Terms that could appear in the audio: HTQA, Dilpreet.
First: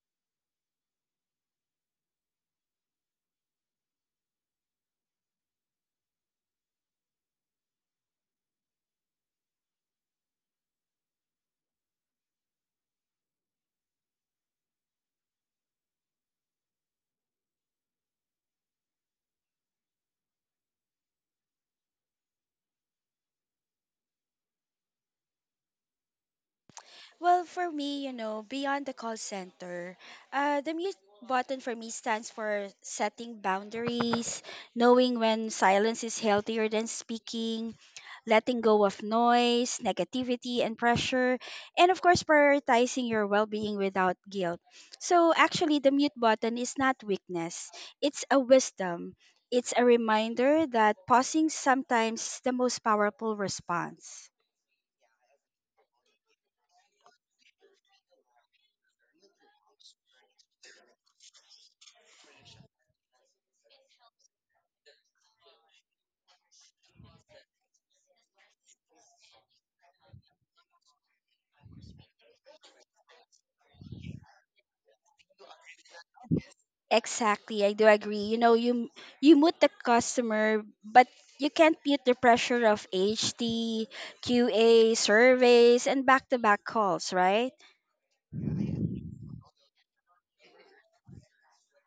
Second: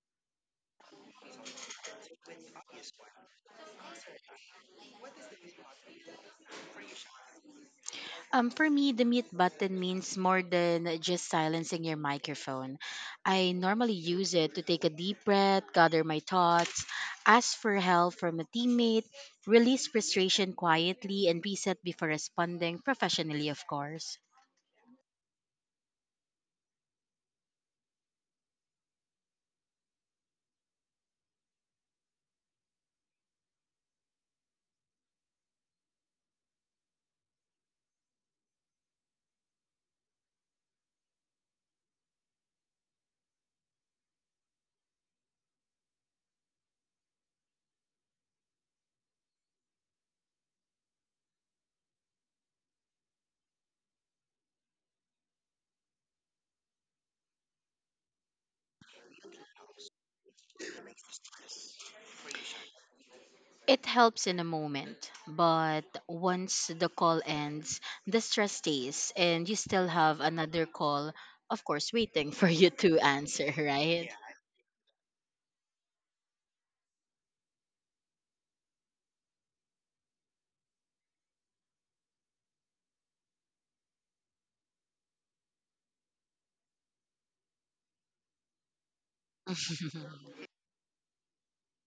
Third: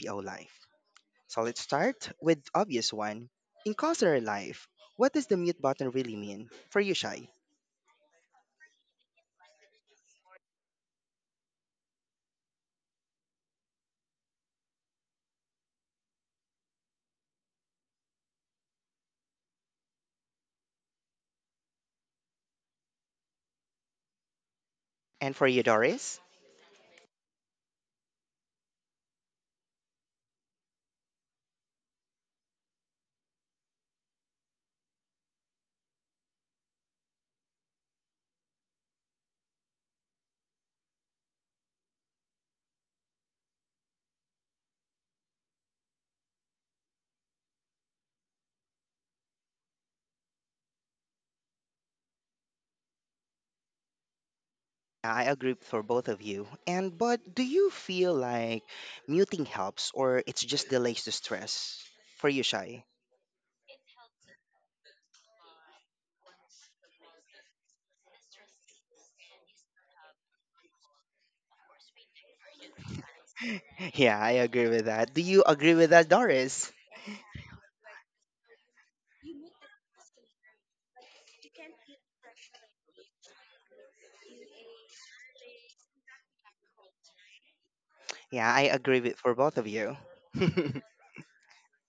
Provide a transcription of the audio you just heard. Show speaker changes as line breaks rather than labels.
BPO life. So let's start with obvious one. In consular life, what does the mute button really mean? For you, Shai.
For me, the mute button means more than just silencing your microphone. I normally use it to take a deep breath, gather my thoughts, ask for help from a teammate, release frustration quietly, and reset before responding professionally, of course.
And for you, Doris?
Well, for me, beyond the call center, the mute button for me stands for setting boundaries, knowing when silence is healthier than speaking, letting go of noise, negativity, and pressure, and of course, prioritizing your well being without guilt. So, actually, the mute button is not weakness, it's a wisdom. It's a reminder that pausing sometimes is the most powerful response.
I agree for both of you. And but do you feel like muting helps or it's just delays the stress? For you, Shai.
It helps in a moment, but once the call ends, the stress stays, and you still have another call, of course, waiting for you to answer, right?
Yeah, I agree with that. Do you agree with that, Doris?
Exactly, I do agree. You know, you mute the customer, but you can't mute the pressure of HTQA surveys, and back-to-back calls, right?
Yeah, I agree with for both of you.